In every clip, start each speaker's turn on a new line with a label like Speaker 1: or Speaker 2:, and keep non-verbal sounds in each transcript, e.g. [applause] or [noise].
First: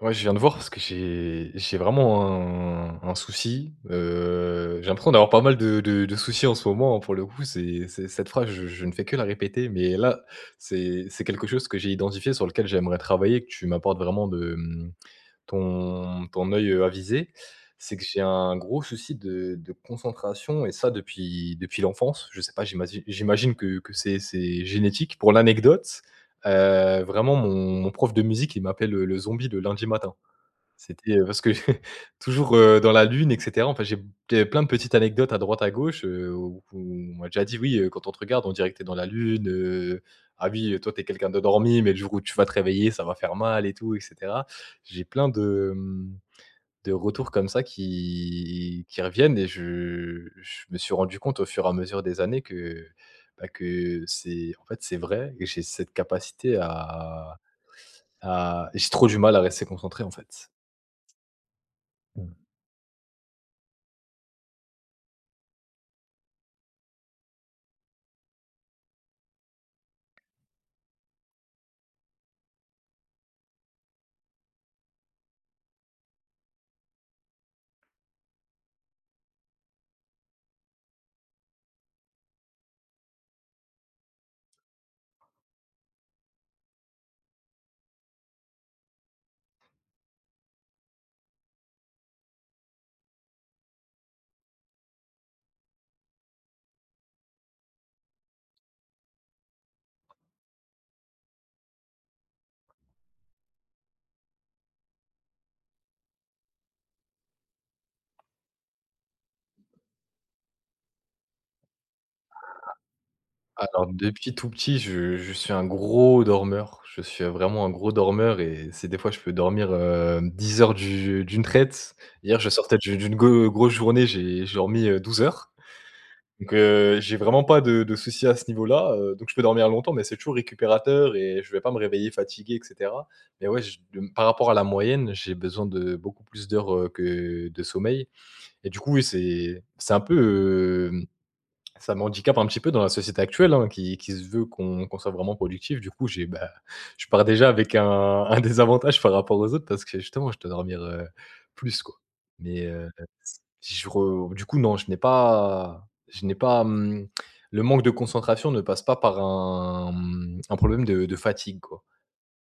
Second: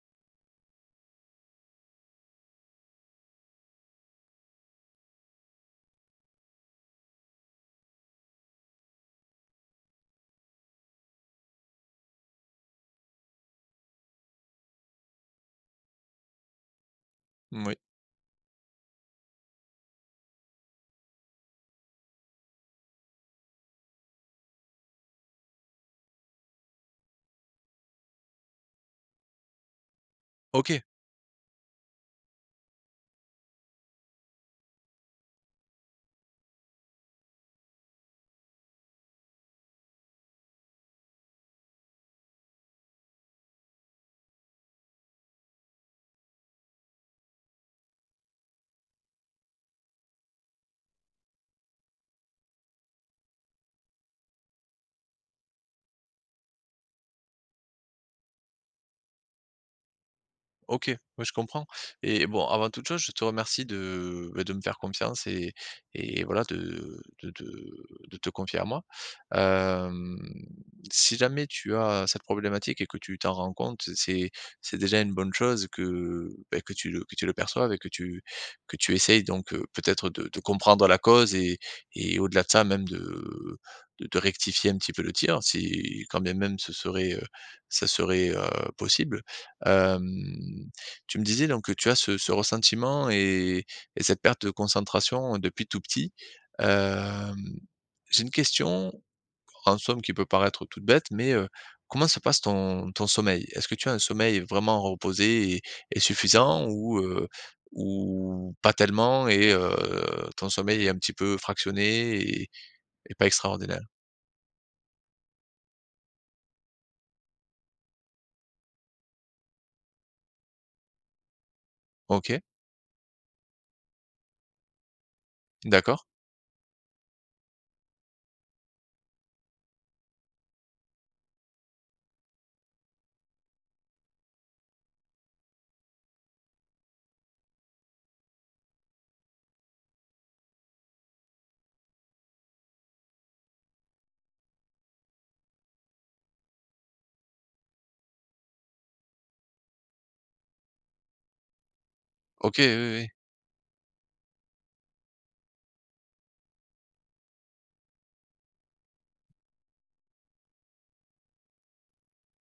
Speaker 1: Ouais, je viens te voir parce que j'ai j'ai vraiment un un souci. Heu, j'ai l'impression d'avoir pas mal de de de soucis en ce moment, pour le coup, c'est c'est cette phrase, je je ne fais que la répéter, mais là, c'est c'est quelque chose que j'ai identifié, sur lequel j'aimerais travailler, que tu m'apportes vraiment de, mmh ton ton oeil, heu, avisé.
Speaker 2: Moui.
Speaker 1: C'est que j'ai un gros souci de de concentration et ça depuis depuis l'enfance. Je sais pas, j'imagi j'imagine que que c'est c'est génétique. Pour l'anecdote, heu, vraiment mon mon prof de musique il m'appelle le zombie de lundi matin.
Speaker 2: OK.
Speaker 1: C'était parce que [chuckles] toujours, heu, dans la lune, et cetera. Enfin, j'ai b j'avais plein de petites anecdotes à droite, à gauche, heu, où on m'a déjà dit: «Oui, quand on te regarde, on dirait que tu es dans la lune. Heu, ah oui, toi, tu es quelqu'un d'endormi mais le jour où tu vas te réveiller, ça va faire mal et tout» et cetera. J'ai plein de, mmh, de retours comme ça qui qui reviennent et je je me suis rendu compte au fur et à mesure des années que, bah, que c'est, en fait c'est vrai et j'ai cette capacité à à j'ai trop du mal à rester concentré en fait.
Speaker 2: OK. Oui je comprends et
Speaker 1: Mmh.
Speaker 2: bon avant toute chose, je te remercie de, heu, bah, de de me faire confiance et et voilà de de te de te confier à moi. Hem, si jamais tu as cette problématique et que tu t'en rends compte, c'est c'est déjà une bonne chose que, beh, que tu le que tu le perçoives et que tu que tu essayes donc heu, peut-être de de comprendre la cause et et au-delà de ça même de de de rectifier un petit peu le tir. Si quand bien même ce serait, heu, ce serait, heu, possible. Hem, tu me disais donc que tu as ce ce ressentiment et et cette perte de concentration depuis tout petit. Hem, j'ai une question en somme qui peut paraître toute bête, mais heu, comment se passe ton ton sommeil? Est-ce que tu as un sommeil vraiment reposé et et suffisant ou heu, ou pas tellement et heu, ton sommeil est un petit peu fractionné et et pas
Speaker 1: Alors
Speaker 2: extraordinaire?
Speaker 1: depuis tout petit je je suis un gros dormeur, je suis vraiment un gros dormeur et c'est des fois je peux dormir, hem, 10 heures d'u d'une traite. Hier
Speaker 2: OK.
Speaker 1: je sortais d'une d'une go grosse journée. J'ai j'ai dormi, heu, 12 heures
Speaker 2: D'accord.
Speaker 1: donc heu, j'ai vraiment pas de de soucis à ce niveau là, heu, donc je peux dormir longtemps mais c'est toujours récupérateur et je vais pas me réveiller fatigué et cetera mais ouais, je de m par rapport à la moyenne, heu, j'ai besoin de beaucoup plus d'heures, heu, que de sommeil et du coup oui, c'est c'est un peu, hem ça m'handicape un petit peu dans la société actuelle, hein qui qui se veut qu'on qu'on soit vraiment productif. Du coup, j'ai, bah, je pars déjà avec un un désavantage par rapport aux autres parce que justement, je dois dormir, heu, plus quoi
Speaker 2: OK oui.
Speaker 1: mais, heu,
Speaker 2: Oui, oui.
Speaker 1: si je re du coup non, je n'ai pas je n'ai pas, mmh, le manque de concentration ne passe pas par un, mmh, un problème de de fatigue quoi.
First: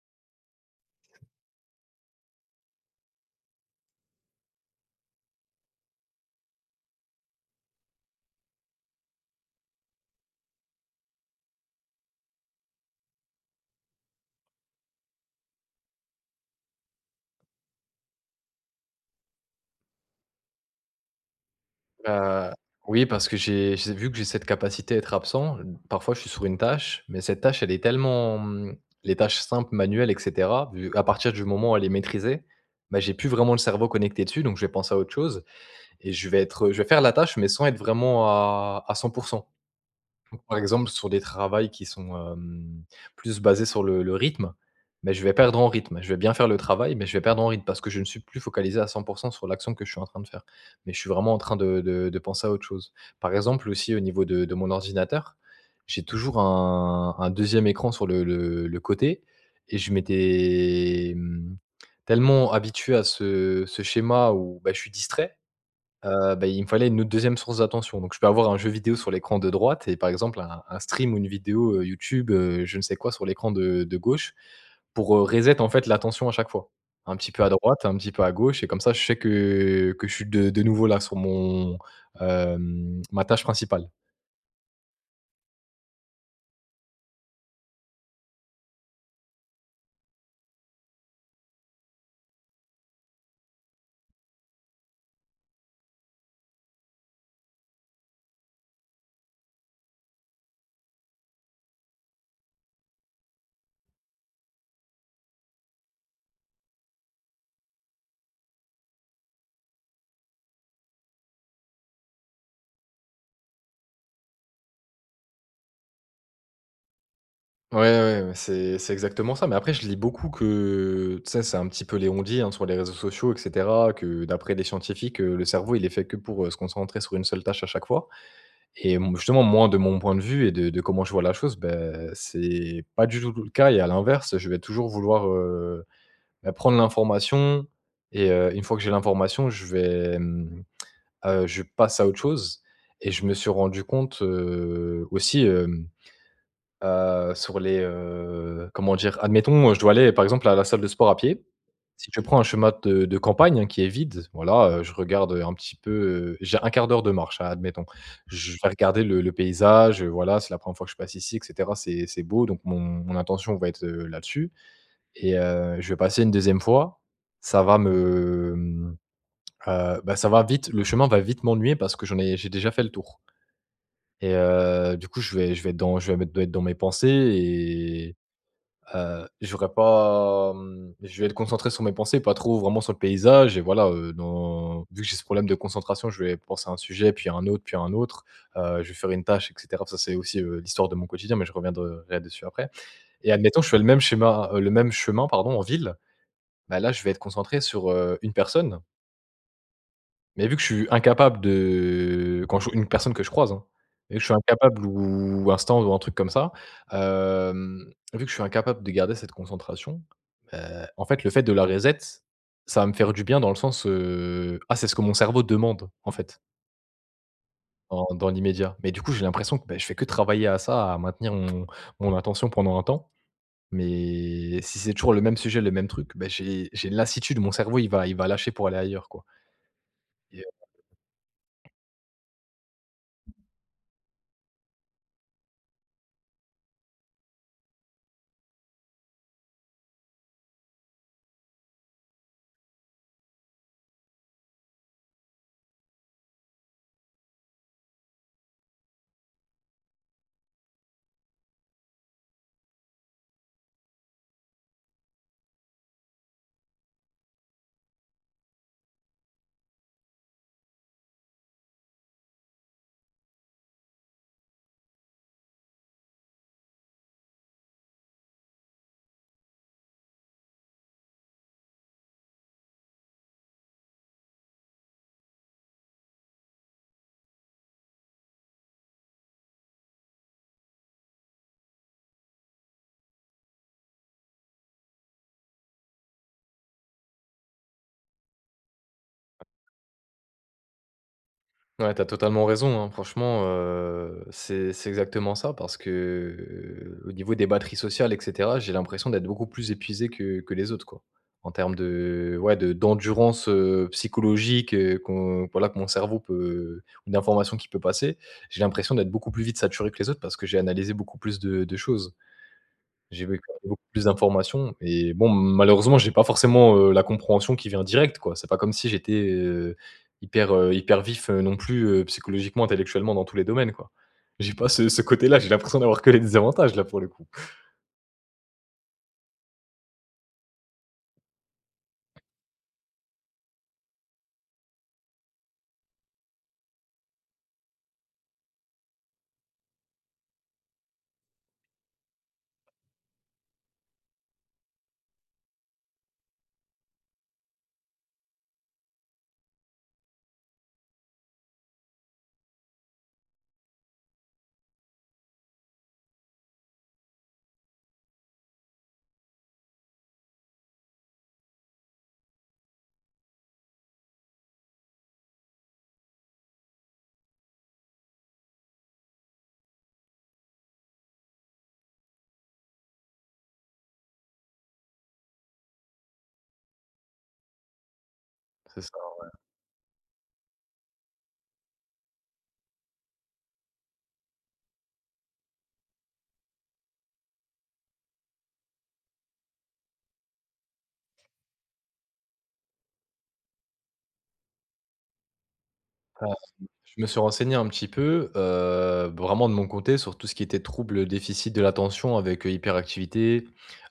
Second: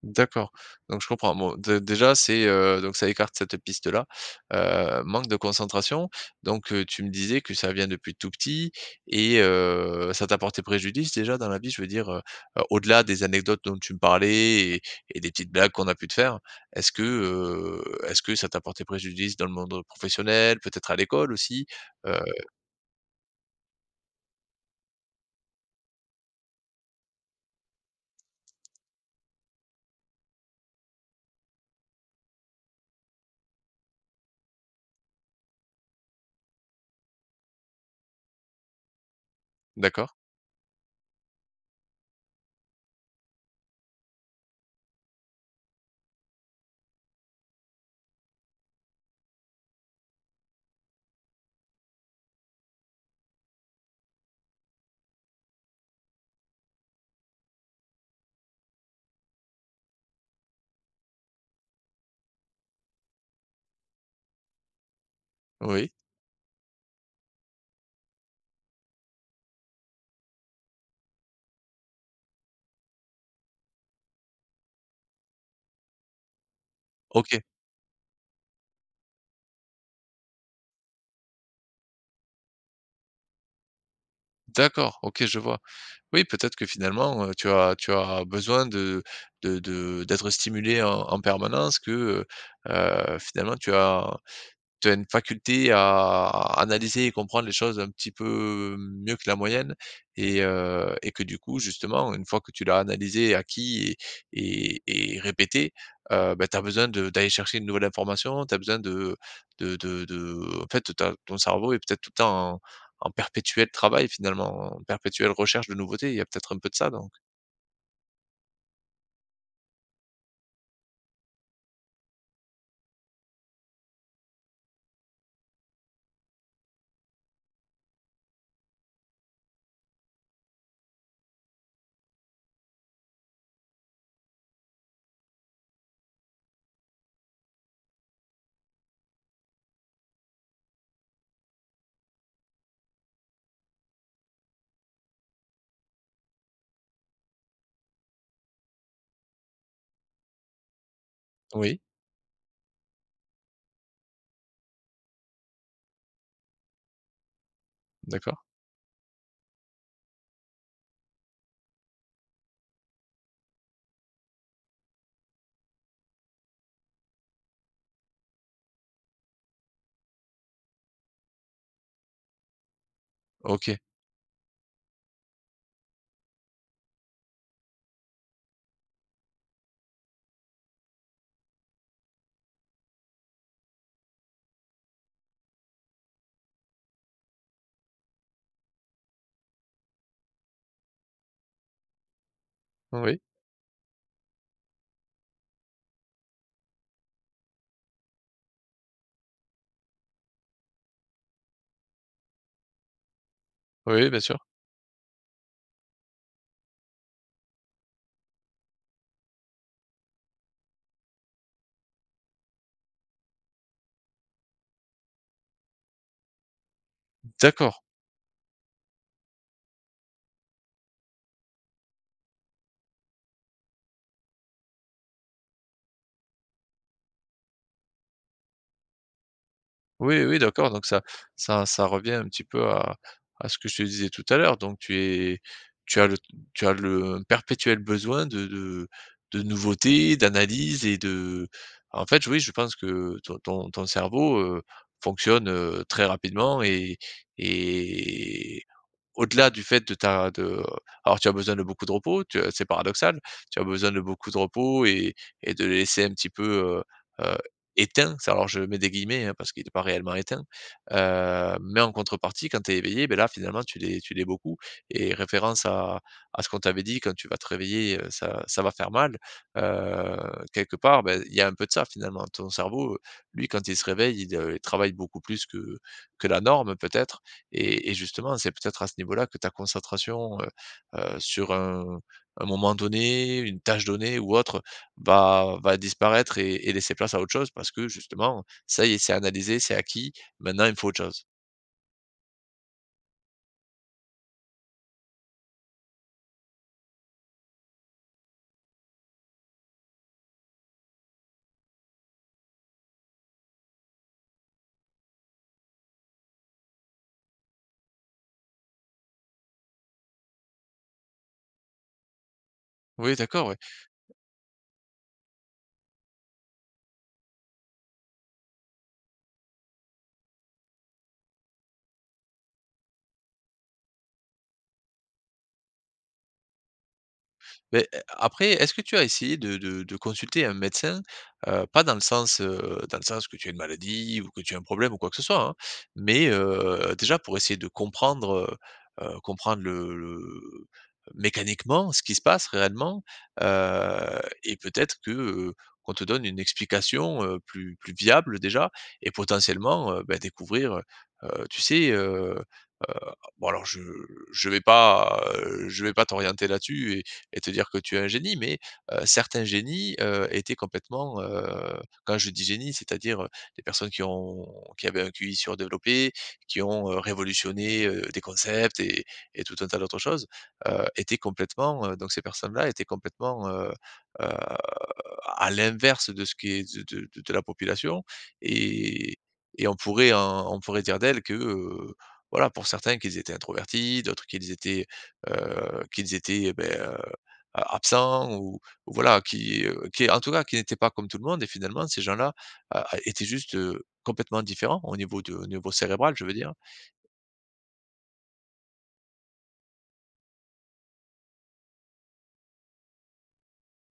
Speaker 2: D'accord donc je comprends, bon dé déjà c'est, heu donc ça écarte cette piste-là, heu, manque de concentration donc, heu, tu me disais que ça vient depuis tout petit et heu, ça t'a porté préjudice déjà dans la vie? Je veux dire, heu, au-delà des anecdotes dont tu me parlais et et des petites blagues qu'on a pu te faire. Est-ce que, heu, est-ce que ça t'a porté préjudice dans le monde professionnel, peut-être à l'école aussi, heu
Speaker 1: Heu, oui parce que j'ai j'ai vu que j'ai cette capacité à être absent. Heu, b parfois je suis sur une tâche mais cette tâche, elle est tellement, mmh, les tâches simples manuelles et cetera, vu à partir du moment où elle est maîtrisée, bah, j'ai plus vraiment le cerveau connecté dessus, donc je vais penser à autre chose et je vais être je vais faire la tâche, mais sans être vraiment à à 100 %
Speaker 2: D'accord.
Speaker 1: donc par exemple sur des travails qui sont, hem, plus basés sur le le rythme mais je vais perdre en rythme je vais bien faire le travail mais je vais perdre en rythme parce que je ne suis plus focalisé à 100 % sur l'action que je suis en train de faire mais je suis vraiment en train de de de penser à autre chose. Par exemple, aussi au niveau de de mon ordinateur j'ai toujours un un 2e écran sur le le le côté et je m'étais, mmh, tellement habitué à ce ce schéma où, bah, je suis distrait.
Speaker 2: Oui.
Speaker 1: Heu, bah, il me fallait une autre 2e source d'attention donc je peux avoir un jeu vidéo sur l'écran de droite et par exemple un un stream ou une vidéo, heu, YouTube, heu, je ne sais quoi sur l'écran de de gauche pour, heu, reset en fait l'attention à chaque fois. Un petit
Speaker 2: OK.
Speaker 1: peu à droite, un petit peu à gauche et comme ça je sais que que je suis de de nouveau là sur mon, hem ma tâche principale.
Speaker 2: D'accord. OK je vois. Oui, peut-être que finalement, heu, tu as tu as besoin de de de d'être stimulé en en permanence, que, heu heu, finalement tu as tu as une faculté à analyser et comprendre les choses un petit peu mieux que la moyenne et heu, et que du coup justement une fois que tu l'as analysé, acquis et et et répété, heu, bah, tu as besoin de d'aller chercher une nouvelle information. Tu as besoin de de de de en fait tu as ton cerveau est peut-être tout le temps en en perpétuel travail finalement, en perpétuelle recherche de nouveautés. Il y a peut-être un peu de ça, donc?
Speaker 1: Ouais, ouais, ouais. C'est c'est exactement ça mais après, je lis beaucoup que tu sais? C'est un petit peu les on-dit, hein sur les réseaux sociaux et cetera, que d'après des scientifiques, le cerveau, il est fait que pour se concentrer sur une seule tâche à chaque fois et m justement, moi, de mon point de vue et de de comment je vois la chose, bah, c'est c'est pas du tout tout le cas et à l'inverse, je vais toujours vouloir, heu, beh, prendre l'information et heu, une fois que j'ai l'information, je vais, mmh, heu, je passe à autre chose et je me suis rendu compte, heu, aussi, hem, heu, sur les, heu, comment dire? Admettons, heu, je dois aller par exemple à la salle de sport à pied.
Speaker 2: Oui.
Speaker 1: Si je prends un chemin de de campagne, hein qui est vide, voilà, heu, je regarde un petit peu, heu j'ai un 1/4 d'heure de marche a admettons.
Speaker 2: D'accord.
Speaker 1: Je vais regarder le le paysage, heu, voilà, c'est la 1re fois que je passe ici et cetera. C'est c'est beau donc mon mon attention va être, heu, là-dessus et heu, je vais passer une 2e fois, ça va me, mmh, heu, bah, ça va vite le chemin va vite m'ennuyer parce que j'en ai j'ai déjà fait le tour
Speaker 2: OK.
Speaker 1: et heu du coup je vais je vais être dans je vais me doit être dans mes pensées et heu, j'aurais pas, mmh je vais être concentré sur mes pensées pas trop vraiment sur le paysage et voilà, heu, dans vu que j'ai ce problème de concentration, je vais penser à un sujet, puis à un autre, puis à un autre. Heu, je vais faire une tâche, et cetera. Ça, c'est aussi, heu, l'histoire de mon quotidien, mais je reviendrais dessus après
Speaker 2: Oui.
Speaker 1: et admettons, je fais le même schéma, heu, le même chemin, pardon, en ville. Bah, là, je vais être concentré sur, heu, une personne. Mais vu que je suis incapable de quand je une personne que je croise, hein
Speaker 2: Oui, oui,
Speaker 1: et
Speaker 2: bien
Speaker 1: je suis
Speaker 2: sûr.
Speaker 1: incapable ou un [unintelligible] ou un truc comme ça, hem, vu que je suis incapable de garder cette concentration, ben, en fait le fait de la reset, ça va me faire du bien dans le sens, heu «Ah c'est ce que mon cerveau demande» en fait
Speaker 2: Mmh d'accord.
Speaker 1: en dans l'immédiat. Mais du coup, j'ai l'impression que, beh, je fais que travailler à ça, à maintenir mon mon attention pendant un temps. Mais et si c'est toujours le même sujet, le même truc, bah j'ai j'ai une lassitude. Mon cerveau il va il va lâcher pour aller ailleurs quoi.
Speaker 2: Oui, oui
Speaker 1: Et heu
Speaker 2: d'accord donc ça ça ça revient un petit peu à à ce que je te disais tout à l'heure, donc tu es tu as le tu as le perpétuel besoin de de de nouveauté, d'analyse et de en fait, oui je pense que ton ton ton cerveau, heu, fonctionne, heu, très rapidement et et au-delà du fait de ta de, heu alors tu as besoin de beaucoup de repos, tu as c'est paradoxal, tu as besoin de beaucoup de repos et et de laisser un petit peu, heu heu, «éteint». Ça alors je mets des guillemets hein, parce qu'il est pas réellement éteint, heu, mais en contrepartie quand tu es éveillé, bah là finalement tu l'es tu l'es beaucoup et référence à à ce qu'on t'avait dit quand tu vas te réveiller, heu ça ça va faire mal, heu, quelque part ben il y a un peu de ça, finalement. Ton cerveau, heu, lui quand il se réveille il, heu, travaille beaucoup plus que que la norme peut-être et et justement c'est peut-être à ce niveau-là que ta concentration, heu heu, sur un un moment donné, une tâche donnée ou autre, heu, va va disparaître et et laisser place à autre chose. Parce que justement, ça y est, c'est analysé, c'est acquis maintenant, il me faut autre chose.
Speaker 1: Ouais, tu as totalement raison, hein. Franchement, heu, c'est c'est exactement ça parce que, au niveau des batteries sociales et cetera, j'ai l'impression d'être beaucoup plus épuisé que que les autres, quoi. En terme de ouais de d'endurance, heu, psychologique, heu, qu'on voilà que mon cerveau peut ou d'informations qui peut passer. J'ai l'impression d'être beaucoup plus vite saturé que les autres, parce que j'ai analysé beaucoup plus de de choses.
Speaker 2: Oui
Speaker 1: J'ai vu
Speaker 2: d'accord,
Speaker 1: clai
Speaker 2: oui.
Speaker 1: beaucoup plus d'informations et bon, malheureusement j'ai pas forcément, heu, la compréhension qui vient directe, quoi. C'est pas comme si j'étais, heu, hyper, heu, hyper vif, heu, non plus, heu, psychologiquement, intellectuellement, dans tous les domaines quoi. J'ai pas ce ce côté là, j'ai l'impression d'avoir que les désavantages là, pour le coup. [chuckles]
Speaker 2: Beh a après est-ce que tu as essayé de de de consulter un médecin? Heu, pas dans le sens, heu, dans le sens que tu as une maladie ou que tu as un problème, ou quoi que ce soit, hein. Mais, heu, déjà pour essayer de comprendre, heu heu, comprendre le le, heu, mécaniquement ce qui se passe réellement, heu et peut-être que, heu, qu'on te donne une explication, heu, plus plus viable déjà et potentiellement, heu, bah découvrir, heu heu, tu sais, heu heu, bon alors je je vais pas, heu, je vais pas t'orienter là dessus et et te dire que tu es un génie, mais, heu, certains génies, heu, étaient complètement, heu -quand je dis génie, c'est-à-dire, heu, des personnes qui ont qui avaient un QI sur développé, qui ont, heu, révolutionné heu, des concepts et et tout un tas d'autres choses heu, étaient complètement, heu, donc ces personnes-là étaient complètement, heu heu, à l'inverse de ce qui est de de de de la population
Speaker 1: C'est ça,
Speaker 2: et
Speaker 1: ouais.
Speaker 2: et on pourrait en on pourrait dire d'elles que, heu, voilà pour certains qu'ils étaient introvertis, d'autres qu'ils étaient, heu, qu'ils étaient, heu beh, heu, absents ou voilà, qui, heu, qui est en tout cas qui n'étaient pas comme tout le monde et finalement ces gens-là, a étaient juste, heu, complètement différents au niveau de niveau cérébral, je
Speaker 1: Hem,
Speaker 2: veux dire.
Speaker 1: je me suis renseigné un petit peu, heu, vraiment de mon côté, sur tout ce qui était trouble déficit de l'attention, avec, heu, hyperactivité,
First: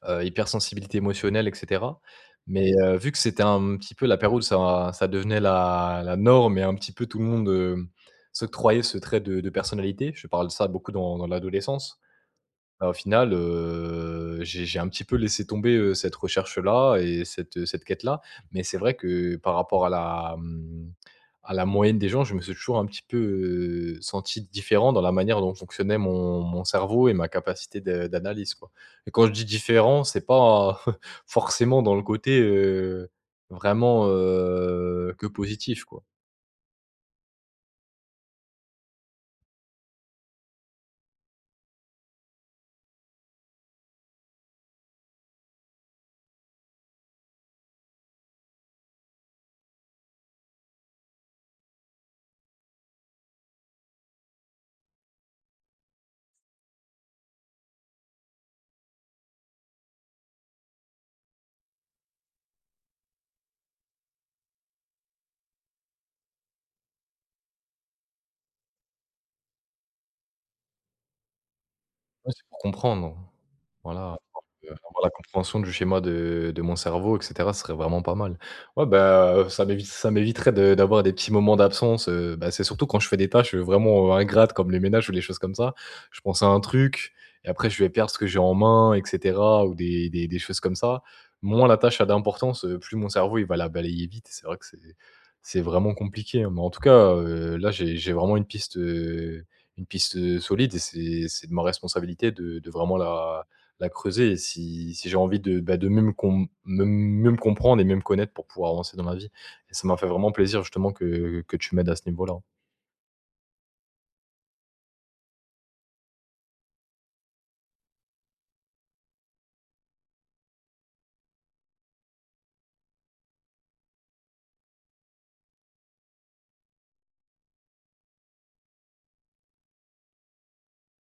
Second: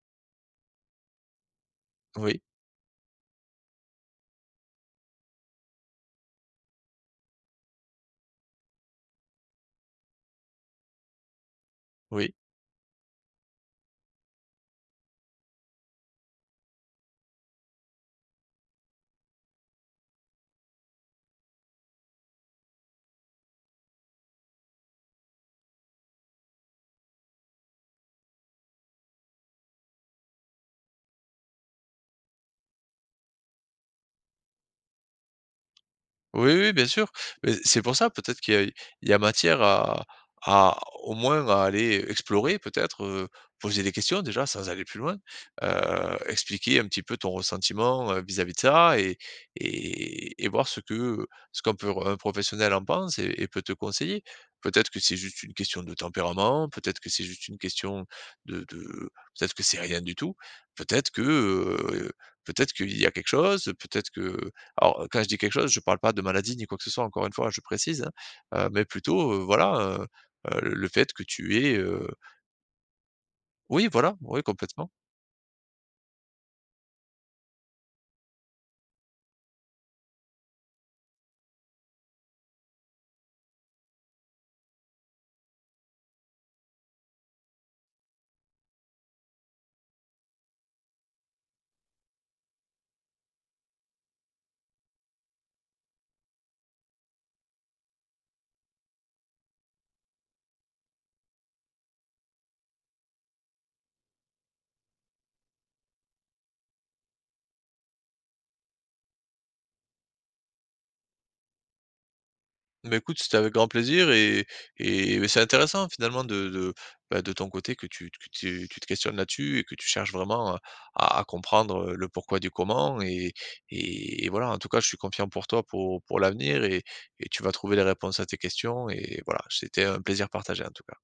Speaker 1: heu, hypersensibilité émotionnelle et cetera.
Speaker 2: Oui.
Speaker 1: Mais, heu, vu que c'était un petit peu la période où ça ça devenait la la norme et un petit peu tout le monde, heu, s'octroyait ce trait de de personnalité, je parle de ça beaucoup dans dans l'adolescence.
Speaker 2: Oui.
Speaker 1: Bah au final, heu, j'ai j'ai un petit peu laissé tomber, heu, cette recherche-là et cette, heu, cette quête-là. Mais c'est vrai que, par rapport à la, hem, à la moyenne des gens, je me suis toujours un petit peu, heu, senti différent dans la manière dont fonctionnait mon mon cerveau et ma capacité de d'analyse quoi et quand je dis différent, c'est pas, forcément [chuckles] dans le côté, heu, vraiment, heu, que positif quoi.
Speaker 2: Oui, oui, bien sûr. Mais c'est pour ça, peut-être qu'il y a il y a matière à à au moins, à aller explorer peut-être, heu, poser des questions déjà sans aller plus loin, heu, expliquer un petit peu ton ressentiment, heu, vis-à-vis de ça et et et voir ce que, heu, ce qu'on peut r un professionnel en pense et et peut te conseiller. Peut-être que c'est juste une question de tempérament, peut-être que c'est juste une question de de peut-être que c'est rien du tout. Peut-être que, heu, peut être qu'il y a quelque chose, peut-être que alors, heu, quand je dis quelque chose je parle pas de maladie, ni quoi que ce soit, encore une fois je précise, hein, heu, mais plutôt, heu, voilà, heu heu, le fait que tu aies, heu
Speaker 1: Ouais c'est pour comprendre,
Speaker 2: Oui voilà.
Speaker 1: voilà
Speaker 2: Ouais,
Speaker 1: parce que,
Speaker 2: complètement.
Speaker 1: enfin voilà, la compréhension du schéma de de mon cerveau et cetera, ce serait vraiment pas mal. Ouais ben, heu, ça m'évite ça m'éviterait de d'avoir des petits moments d'absence, heu, bah c'est surtout quand je fais des tâches, heu, vraiment, heu, ingrates comme les ménages ou les choses comme ça. Je pense à un truc et après je vais perdre ce que j'ai en main et cetera, ou des des des choses comme ça. Moins la tâche a d'importance, heu, plus mon cerveau, il va la balayer vite et c'est vrai que c'est c'est vraiment compliqué, hein. Mais en tout cas, heu, là j'ai j'ai vraiment une piste, heu, une piste, heu, solide et c'est c'est de ma responsabilité de de vraiment la la creuser et si si j'ai envie de, bah, de même qu'on me même même comprendre et même connaître pour pouvoir avancer dans ma vie et ça m'a fait vraiment plaisir justement que que tu m'aides à ce niveau-là.
Speaker 2: Beh écoute, c'était avec grand plaisir et et beh, c'est intéressant finalement de de bah de ton côté que tu que tu te questionnes là dessus et que tu cherches vraiment, heu, à comprendre, heu, le pourquoi du comment et et et voilà. En tout cas, je suis confiant pour toi pour pour l'avenir et et tu vas trouver les réponses à tes questions et voilà. C'était un plaisir partagé, en tout cas.